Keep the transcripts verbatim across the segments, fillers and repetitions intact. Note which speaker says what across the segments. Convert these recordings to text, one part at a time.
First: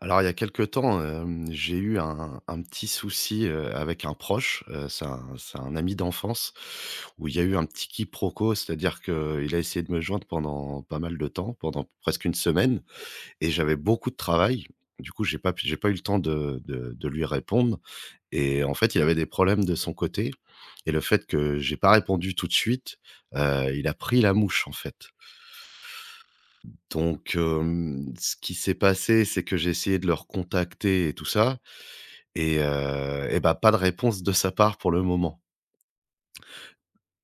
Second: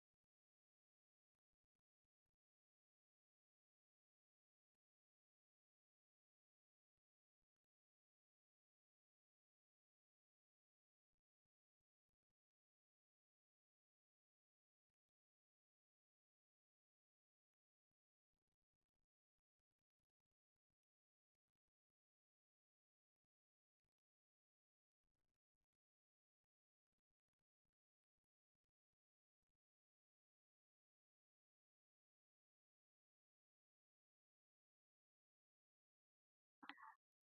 Speaker 1: Alors, il y a quelque temps, hem, j'ai eu un un petit souci, heu, avec un proche, heu, c'est un c'est un ami d'enfance où il y a eu un petit quiproquo, c'est-à-dire qu'il a essayé de me joindre pendant pas mal de temps, pendant presque une semaine et j'avais beaucoup de travail. Du coup, j'ai pas pu j'ai pas eu le temps de de de lui répondre et en fait, il avait des problèmes de son côté et le fait que j'ai pas répondu tout de suite, heu, il a pris la mouche, en fait. Donc, hem, ce qui s'est passé, c'est que j'ai essayé de le recontacter et tout ça et heu et bah, pas de réponse de sa part pour le moment.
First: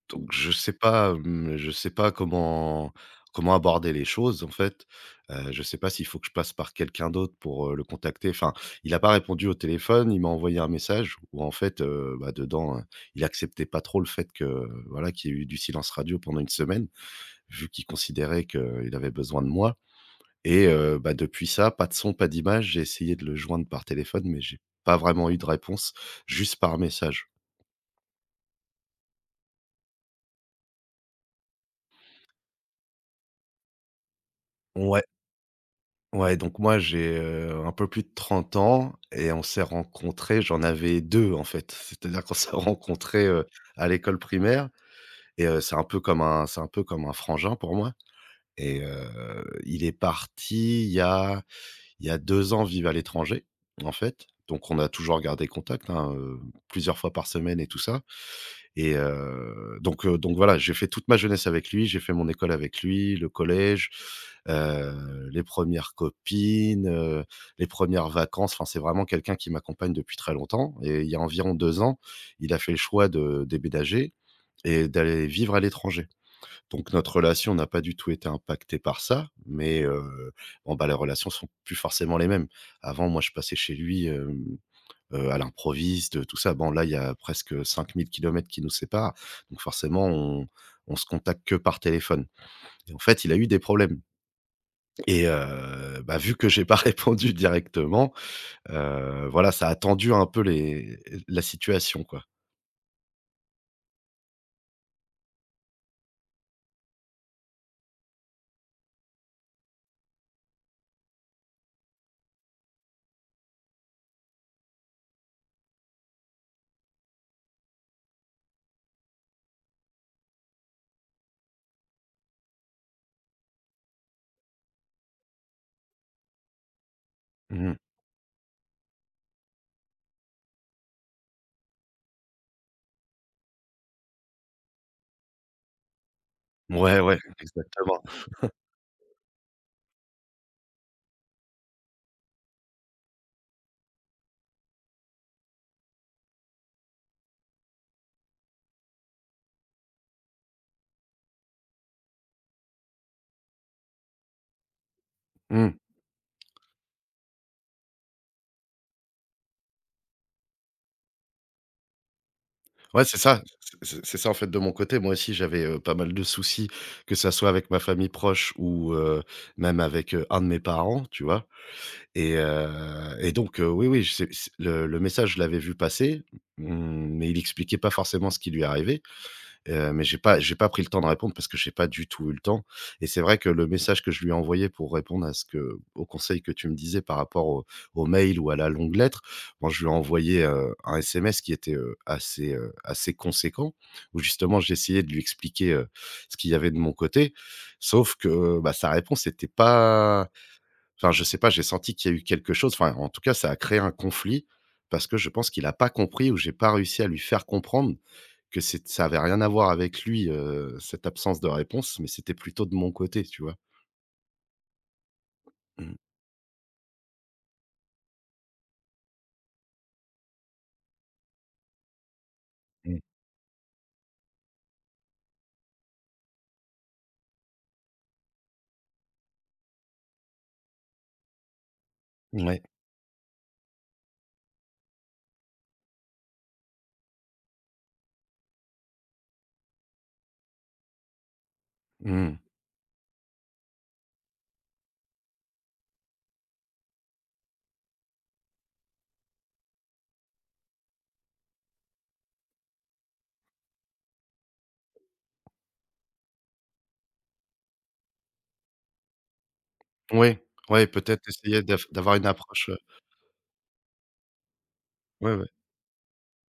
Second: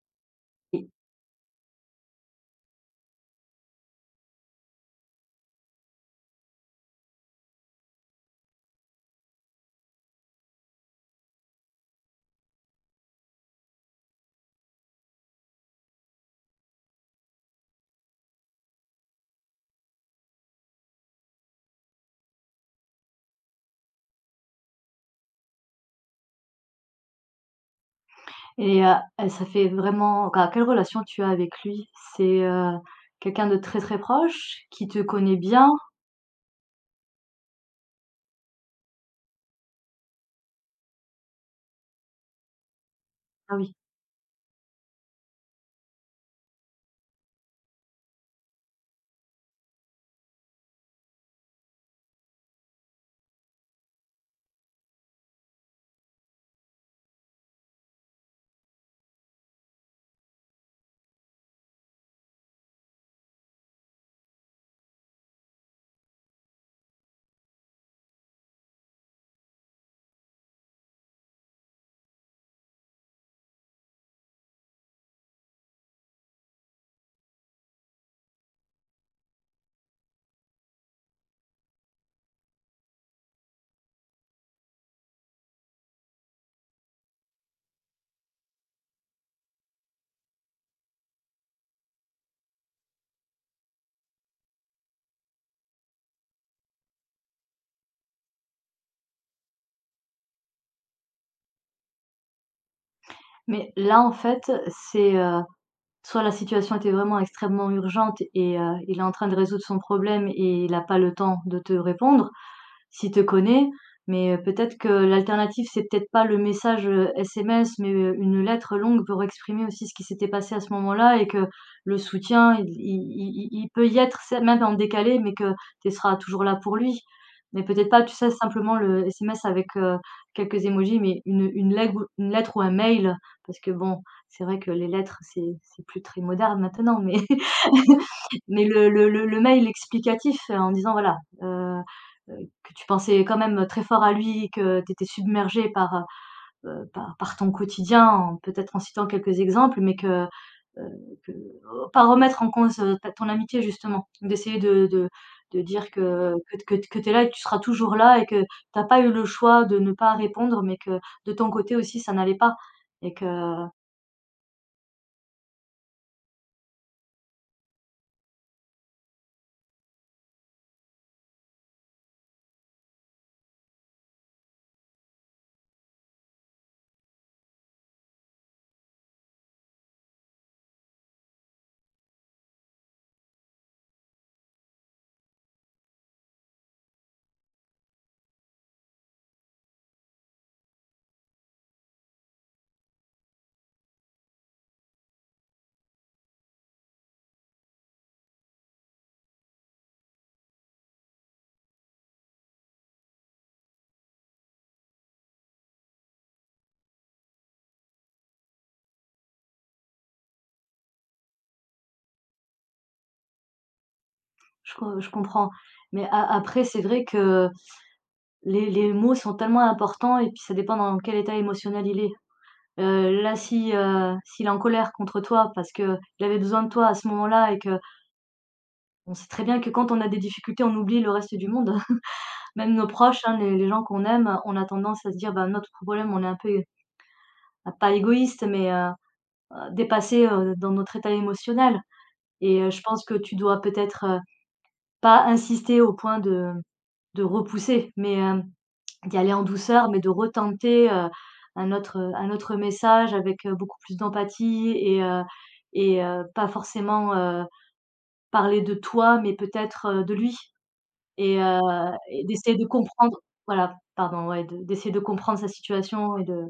Speaker 1: Donc je sais
Speaker 2: Et
Speaker 1: pas, mmh, je sais pas comment comment aborder les choses, en fait. Heu, je sais pas s'il faut que je passe par quelqu'un d'autre pour, heu, le contacter. Enfin, il n'a pas répondu au téléphone, il m'a envoyé un message où en fait, heu, bah, dedans, heu, il acceptait pas trop le fait que, voilà, qu'il y ait eu du silence radio pendant une semaine, vu qu'il considérait qu'il avait besoin de moi et heu, bah, depuis ça, pas de son, pas d'image. J'ai essayé de le joindre par téléphone, mais j'ai pas vraiment eu de réponse, juste par message.
Speaker 2: et ça fait vraiment, enfin, quelle relation tu as avec lui? C'est, heu, quelqu'un de très, très proche, qui te
Speaker 1: Ouais,
Speaker 2: connaît bien?
Speaker 1: ouais, donc moi j'ai, heu, un peu plus de trente ans et on s'est rencontrés, j'en avais deux en fait. C'est-à-dire qu'on s'est rencontrés, heu,
Speaker 2: Ah oui.
Speaker 1: à l'école primaire et heu, c'est un peu comme un c'est un peu comme un frangin pour moi et heu, il est parti il y a il y a deux ans vivre à l'étranger, en fait. Donc on a toujours gardé contact, hein, heu, plusieurs fois par semaine et tout ça. Et heu, donc heu, donc voilà, j'ai fait toute ma jeunesse avec lui, j'ai fait mon école avec lui, le collège, heu, les premières copines, heu, les premières vacances. Enfin, c'est vraiment quelqu'un qui m'accompagne depuis très longtemps et il y a environ deux ans, il a fait le choix de déménager et d'aller vivre à l'étranger. Donc notre relation n'a pas du tout été impactée par ça, mais heu, bon, bah, les relations sont plus forcément les mêmes. Avant, moi, je passais chez lui, hem heu, à l'improviste, tout ça. Bon, là, il y a presque, cinq mille kilomètres qui nous séparent, donc forcément, on on se contacte que par téléphone et en fait, il a eu des problèmes et heu, bah, vu que j'ai pas répondu directement, heu, voilà, ça a tendu un peu les la situation, quoi.
Speaker 2: Mais là, en fait, c'est, heu, soit la situation était vraiment extrêmement urgente, et heu, il est en train de résoudre son problème et il n'a pas le temps de te répondre s'il te connaît. Mais heu, peut-être que l'alternative, c'est peut-être pas le message, heu, S M S, mais heu, une lettre longue pour exprimer aussi ce qui s'était passé à ce moment-là et que le soutien, il il il il peut y être, c'est même en décalé, mais que tu seras toujours là pour lui. Mais
Speaker 1: Mmh,
Speaker 2: peut-être pas, tu sais, simplement le S M S avec, heu, quelques émojis, mais une une lègue une lettre ou un mail, parce que bon, c'est vrai que les lettres, c'est c'est plus très moderne maintenant,
Speaker 1: ouais,
Speaker 2: mais
Speaker 1: ouais, exactement.
Speaker 2: mais le le le le mail explicatif, heu, en disant voilà, heu heu, que tu pensais quand même très fort à lui, que tu étais submergé par, heu par par ton quotidien, en peut-être en citant quelques exemples, mais que, heu, que oh, pas remettre en cause, heu, ta ton amitié justement. D'essayer de de de
Speaker 1: Mmh.
Speaker 2: dire que que que t tu es là et que tu seras toujours là et que tu as pas eu le choix de ne pas répondre, mais que de ton côté aussi ça n'allait pas
Speaker 1: Ouais,
Speaker 2: et
Speaker 1: c'est ça,
Speaker 2: que
Speaker 1: c'est c'est ça, en fait, de mon côté. Moi aussi, j'avais, heu, pas mal de soucis, que ça soit avec ma famille proche ou heu, même avec, heu, un de mes parents, tu vois? Et heu et donc heu, oui, oui, je sais c le le message, je l'avais vu passer, mmh, mais il expliquait pas forcément ce qui lui arrivait, heu, mais j'ai pas j'ai pas pris le temps de répondre parce que j'ai pas du tout eu le temps et c'est vrai que le message que je lui ai envoyé pour répondre à ce que au conseil que tu me disais par rapport au au mail ou à la longue lettre, bon, je lui ai envoyé, heu, un S M S qui était, heu, assez, heu, assez conséquent où justement j'essayais de lui expliquer, heu, ce qu'il y avait de mon côté, sauf que, bah, sa réponse n'était pas. Enfin, je sais pas, j'ai senti qu'il y a eu quelque chose, enfin, en tout cas, ça a créé un conflit parce que je pense qu'il a pas compris ou j'ai pas réussi à lui faire comprendre que c'est ça avait rien à voir avec lui, heu, cette absence de réponse, mais c'était plutôt de mon côté, tu vois?
Speaker 2: je co je comprends.
Speaker 1: Mmh,
Speaker 2: Mais a après, c'est vrai que Les les mots sont tellement importants et puis ça dépend dans quel état émotionnel il est.
Speaker 1: mmh,
Speaker 2: Heu, là, si, heu, s'il est en colère contre toi, parce que il avait besoin de toi à ce moment-là, et que on sait très bien que quand on a des difficultés, on oublie le reste du monde.
Speaker 1: ouais,
Speaker 2: Même nos proches, hein, les les gens qu'on aime, on a tendance à se dire: «Bah, notre problème». On est un peu, é pas égoïste, mais, heu, dépassé, heu, dans notre état émotionnel.
Speaker 1: mmh.
Speaker 2: Et heu, je pense que tu dois peut-être, heu, pas insister au point de de repousser, mais, hem, d'y aller en douceur, mais de retenter, heu, un autre, euh, un autre message avec, heu, beaucoup plus d'empathie et heu et heu, pas forcément, heu, parler de toi, mais peut-être, heu, de lui,
Speaker 1: Oui, ouais, peut-être
Speaker 2: et heu
Speaker 1: essayer d'av d'avoir
Speaker 2: et
Speaker 1: une
Speaker 2: d'essayer de
Speaker 1: approche, heu,
Speaker 2: comprendre. Voilà, pardon, ouais, de d'essayer de
Speaker 1: ouais,
Speaker 2: comprendre sa
Speaker 1: ouais.
Speaker 2: situation et de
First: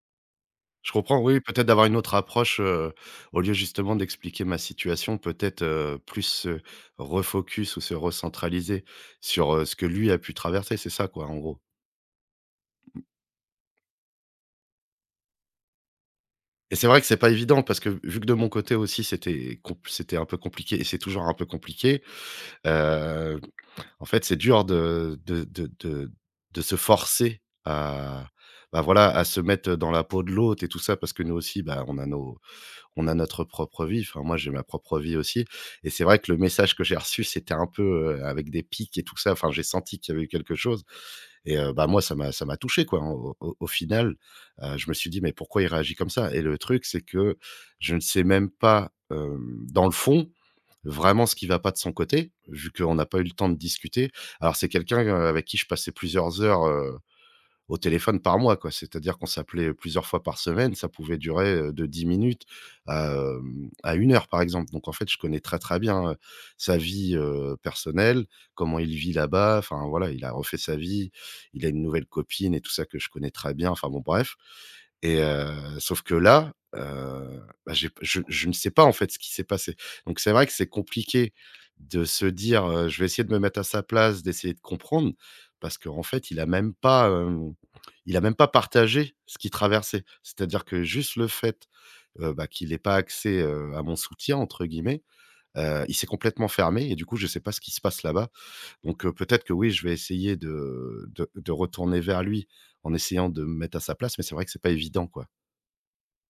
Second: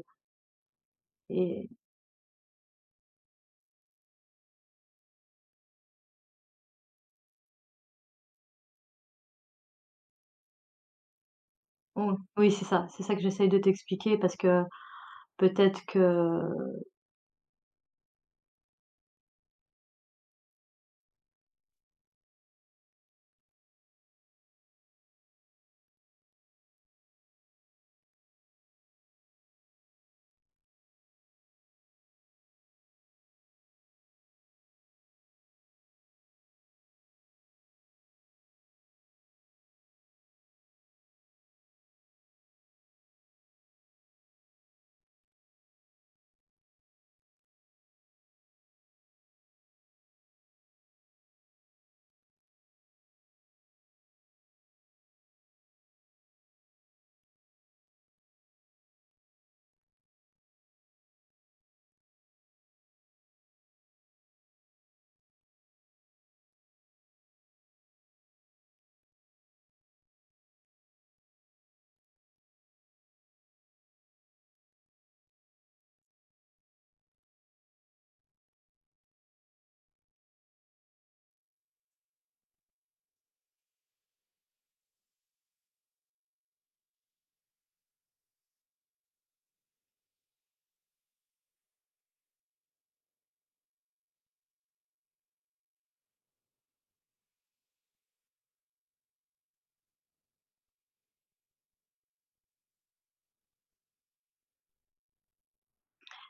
Speaker 1: Je comprends, oui, peut-être
Speaker 2: et
Speaker 1: d'avoir une autre approche, heu, au lieu justement d'expliquer ma situation, peut-être, heu, plus se refocus ou se recentraliser sur, heu, ce que lui a pu traverser, c'est ça quoi, en gros?
Speaker 2: oh, oui, c'est ça, c'est ça que j'essaye de t'expliquer, parce que peut-être que
Speaker 1: Et c'est vrai que c'est pas évident parce que vu que de mon côté aussi c'était compl c'était un peu compliqué et c'est toujours un peu compliqué, heu, en fait, c'est dur de de de de de se forcer à, bah, voilà, à se mettre dans la peau de l'autre et tout ça parce que nous aussi, bah, on a nos on a notre propre vie. Enfin, moi, j'ai ma propre vie aussi. Et c'est vrai que le message que j'ai reçu, c'était un peu, heu, avec des pics et tout ça. Enfin, j'ai senti qu'il y avait eu quelque chose et heu, bah, moi, ça m'a ça m'a touché, quoi, au au au final. Heu, je me suis dit: «Mais pourquoi il réagit comme ça?» et le truc, c'est que je ne sais même pas, hem, dans le fond, vraiment ce qui va pas de son côté, vu qu'on n'a pas eu le temps de discuter. Alors c'est quelqu'un, heu, avec qui je passais plusieurs heures, au téléphone par mois, quoi. C'est-à-dire qu'on s'appelait plusieurs fois par semaine, ça pouvait durer, heu, de dix minutes à, hem, à 1 heure, par exemple. Donc en fait, je connais très, très bien, heu, sa vie, heu, personnelle, comment il vit là-bas. Enfin voilà, il a refait sa vie, il a une nouvelle copine et tout ça que je connais très bien. Enfin bon, bref. Et heu, sauf que là, heu, bah, j'ai je je ne sais pas, en fait, ce qui s'est passé. Donc c'est vrai que c'est compliqué de se dire, heu: «Je vais essayer de me mettre à sa place, d'essayer de comprendre», parce qu'en fait, il a même pas, hem, il a même pas partagé ce qu'il traversait. C'est-à-dire que juste le fait, heu, bah, qu'il n'ait pas accès, heu, à «mon soutien» entre guillemets, heu, il s'est complètement fermé et du coup, je ne sais pas ce qui se passe là-bas. Donc heu, peut-être que oui, je vais essayer de de de retourner vers lui en essayant de me mettre à sa place, mais c'est vrai que c'est pas évident, quoi.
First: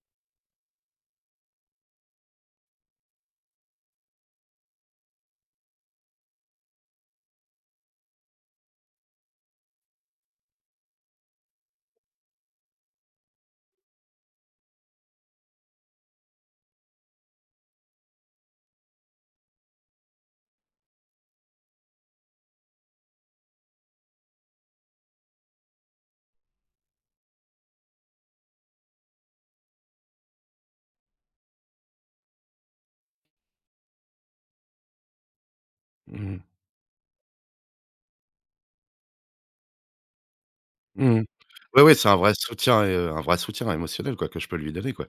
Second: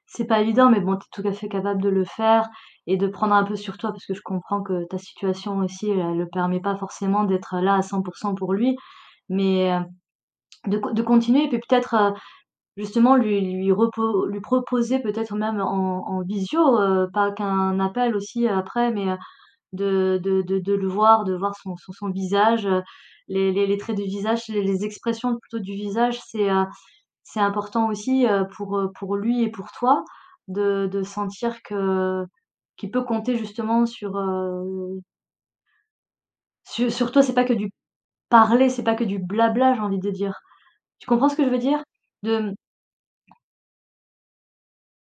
Speaker 2: c'est pas évident, mais bon, tu es tout à fait capable de le faire et de prendre un peu sur toi, parce que je comprends que ta situation aussi, elle elle le permet pas forcément d'être là à cent pour cent pour lui, mais heu, de co de continuer et puis peut-être, heu, justement lui lui repo lui proposer, peut-être même en en visio, heu, pas qu'un appel aussi, euh, après, mais heu, de de de de le voir, de voir son son son visage, heu, les les les traits du visage, les les expressions plutôt du visage, c'est, heu c'est important aussi, heu, pour, heu, pour lui et pour toi, de de sentir que qu'il peut compter justement sur, heu,
Speaker 1: Mmh mh.
Speaker 2: su sur toi. C'est pas que du parler, c'est pas que du blabla, j'ai envie de dire. Tu
Speaker 1: Mmh mh.
Speaker 2: comprends ce que je veux
Speaker 1: Ouais,
Speaker 2: dire?
Speaker 1: ouais, c'est un vrai
Speaker 2: De mmh,
Speaker 1: soutien et heu, un vrai soutien émotionnel quoi, que je peux lui donner quoi.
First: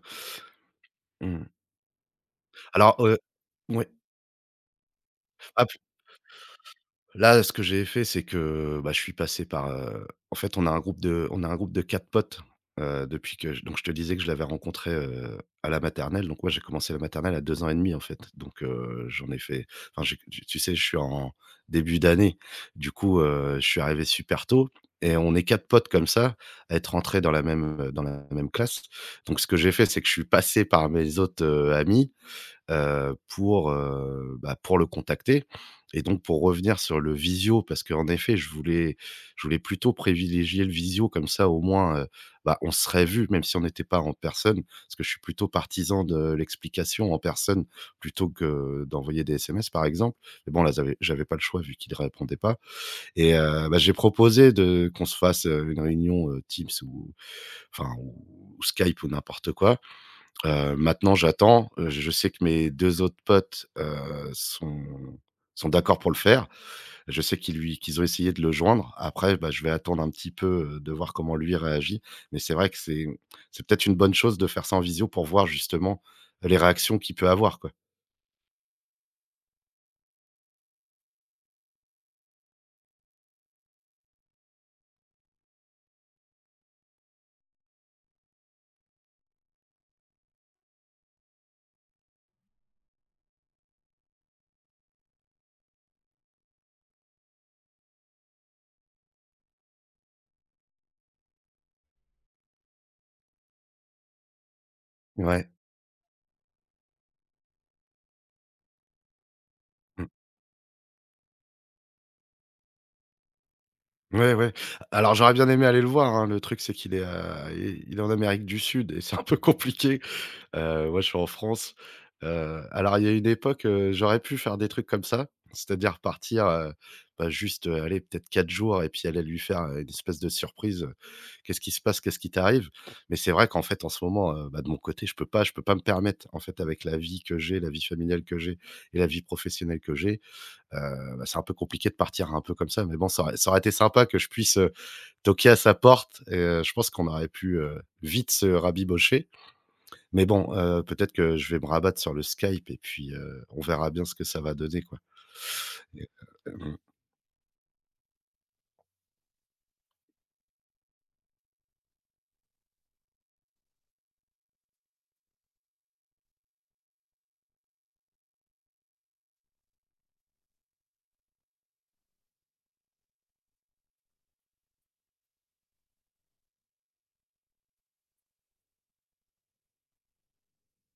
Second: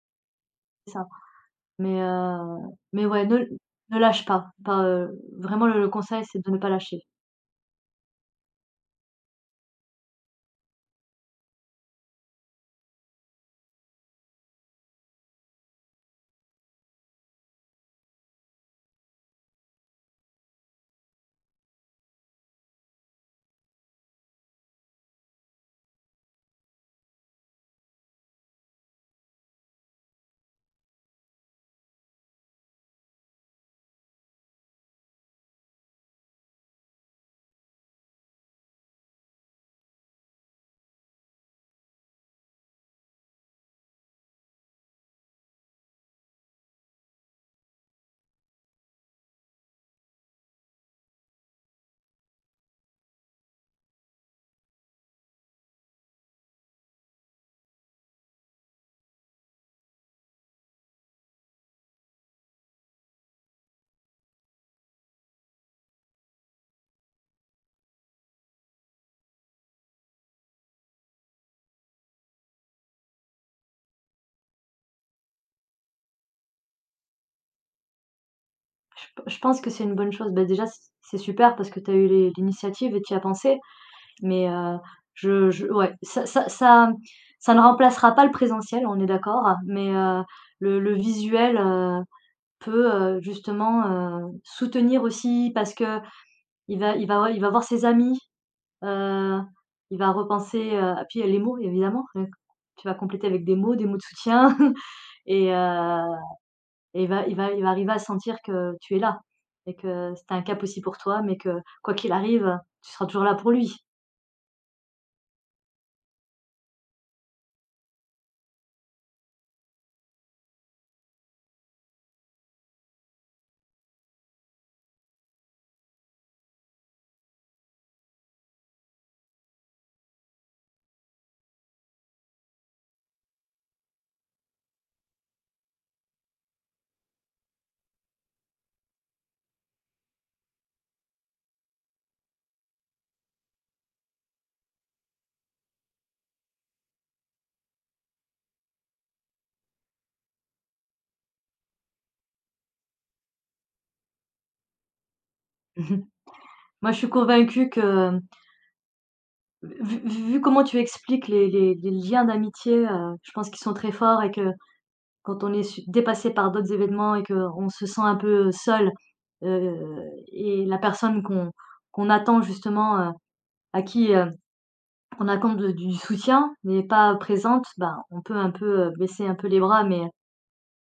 Speaker 2: ça.
Speaker 1: Mmh.
Speaker 2: Mais, heu,
Speaker 1: Alors,
Speaker 2: mais
Speaker 1: heu
Speaker 2: ouais, ne
Speaker 1: ouais.
Speaker 2: ne lâche pas. Enfin, heu, vraiment
Speaker 1: Ap
Speaker 2: le le conseil, c'est de ne pas lâcher.
Speaker 1: Là, ce que j'ai fait, c'est que, bah, je suis passé par, heu, en fait, on a un groupe de on a un groupe de quatre potes, heu, depuis que j donc je te disais que je l'avais rencontré, heu, à la maternelle. Donc moi, j'ai commencé la maternelle à deux ans et demi, en fait. Donc heu, j'en ai fait enfin, j'ai tu tu sais, je suis en début d'année. Du coup, heu, je suis arrivé super tôt et on est quatre potes comme ça, à être rentrés dans la même, dans la même classe. Donc ce que j'ai fait, c'est que je suis passé par mes autres, heu, amis heu, pour, heu, bah, pour le contacter et donc pour revenir sur le visio parce qu'en effet je voulais je voulais plutôt privilégier le visio comme ça au moins, heu, bah, on serait vu même si on n'était pas en personne. Parce que je suis plutôt partisan de l'explication en personne plutôt que d'envoyer des S M S par exemple. Mais bon là j'avais j'avais pas le choix vu qu'il ne répondait pas et heu, bah, j'ai proposé de qu'on se fasse, heu, une réunion, heu, Teams ou enfin ou Skype ou n'importe quoi. Heu, maintenant j'attends, heu, je sais que mes deux autres potes, heu, sont sont d'accord pour le faire. Je sais qu'ils lui qu'ils ont essayé de le joindre. Après, bah, je vais attendre un petit peu, heu, de voir comment lui réagit. Mais c'est vrai que c'est c'est peut-être une bonne chose de faire ça en visio pour voir justement les réactions qu'il peut avoir, quoi.
Speaker 2: Je p je pense que c'est une bonne chose. Bah, déjà, c c'est super parce que tu as eu les l'initiative et tu as pensé. Mais heu, je je ouais, ça ça ça ça ne remplacera pas le présentiel, on est d'accord, mais heu, le le visuel, heu, peut, heu, justement, heu, soutenir aussi, parce que il va il va ouais, il va voir ses amis, heu, il va repenser, heu puis il y a les mots évidemment, heu, tu vas compléter avec des mots, des mots de soutien
Speaker 1: Ouais.
Speaker 2: et heu et il va il va il va arriver à sentir que tu es là et
Speaker 1: Mmh.
Speaker 2: que c'était un cap aussi pour toi, mais que quoi qu'il arrive, tu seras toujours là pour lui.
Speaker 1: Ouais, ouais. Alors j'aurais bien aimé aller le voir, hein. Le truc, c'est qu'il est à il il est en Amérique du Sud et c'est un peu compliqué. Heu, ouais, je suis en France. Heu, alors il y a une époque, heu, j'aurais pu faire des trucs comme ça, c'est-à-dire partir, heu, bah, juste, heu, allez, peut-être quatre jours et puis aller lui faire, heu, une espèce de surprise, heu: «Qu'est-ce qui se passe? Qu'est-ce qui t'arrive?» mais c'est vrai qu'en fait, en ce moment, heu, bah, de mon côté, je peux pas je peux pas me permettre, en fait, avec la vie que j'ai, la vie familiale que j'ai et la vie professionnelle que j'ai, heu, bah, c'est un peu compliqué de partir un peu comme ça, mais bon, ça aurait ça aurait été sympa que je puisse, heu, toquer à sa porte et heu, je pense qu'on aurait pu, heu, vite se rabibocher. Mais bon, heu, peut-être que je vais me rabattre sur le Skype et puis, heu, on verra bien ce que ça va donner, quoi. Et heu, mmh
Speaker 2: Moi, je suis convaincue que, Vu vu comment tu expliques les les les liens d'amitié, heu, je pense qu'ils sont très forts, et que quand on est su dépassé par d'autres événements et qu'on se sent un peu, euh, seul, heu et la personne qu'on qu'on attend justement, heu, à qui, heu, on accorde de du soutien n'est pas présente, ben, on peut un peu, heu, baisser un peu les bras, mais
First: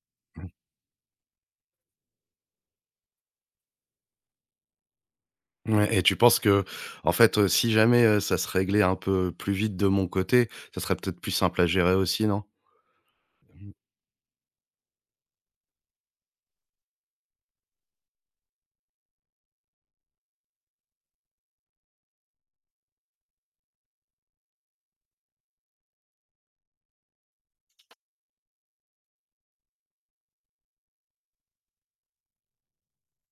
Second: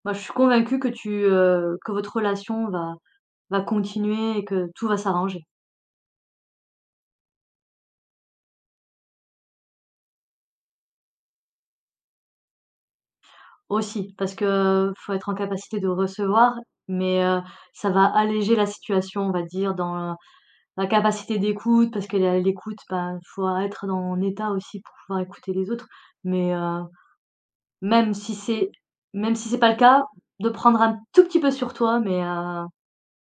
Speaker 2: moi je suis
Speaker 1: mmh.
Speaker 2: convaincue que tu, heu, que votre relation va va continuer et que tout va s'arranger.
Speaker 1: Ouais et tu penses que en fait, heu, si jamais, heu, ça se réglait un peu plus vite de mon côté, ça serait peut-être plus simple à gérer aussi, non? Mmh.
Speaker 2: Aussi, parce que faut être en capacité de recevoir, mais heu, ça va alléger la situation, on va dire, dans la capacité d'écoute, parce que la l'écoute, ben, faut être dans un état aussi pour pouvoir écouter les autres. Mais heu, même si c'est même si c'est pas le cas, de prendre un tout petit peu sur toi, mais heu,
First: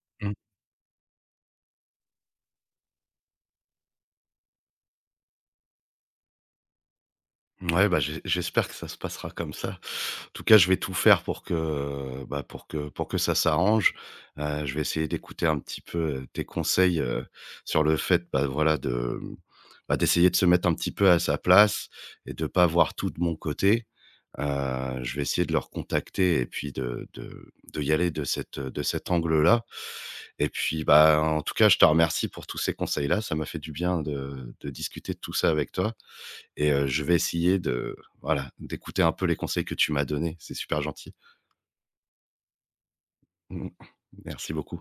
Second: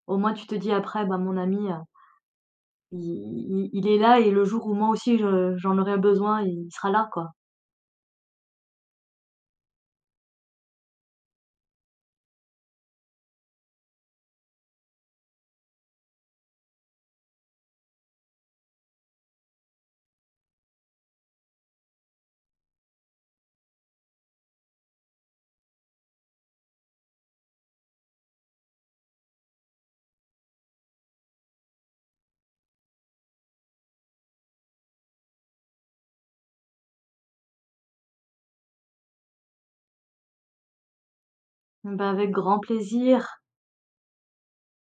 Speaker 2: au moins tu te dis après: «Bah, mon ami, heu, i i il est là et le jour où moi aussi je j'en aurai besoin, il sera là, quoi».
Speaker 1: Ouais, bah, j'e j'espère que ça se passera comme ça. En tout cas, je vais tout faire pour que, bah, pour que pour que ça s'arrange. Heu, je vais essayer d'écouter un petit peu, heu, tes conseils, heu, sur le fait, bah, voilà, de, mmh, bah, d'essayer de se mettre un petit peu à sa place et de pas voir tout de mon côté. Heu, je vais essayer de leur contacter et puis de de de y aller de cette de cet angle-là et puis, bah, en tout cas, je te remercie pour tous ces conseils-là. Ça m'a fait du bien de de discuter de tout ça avec toi. Et heu, je vais essayer de voilà, d'écouter un peu les conseils que tu m'as donnés. C'est super gentil.
Speaker 2: Bah, avec grand plaisir.
Speaker 1: Merci beaucoup.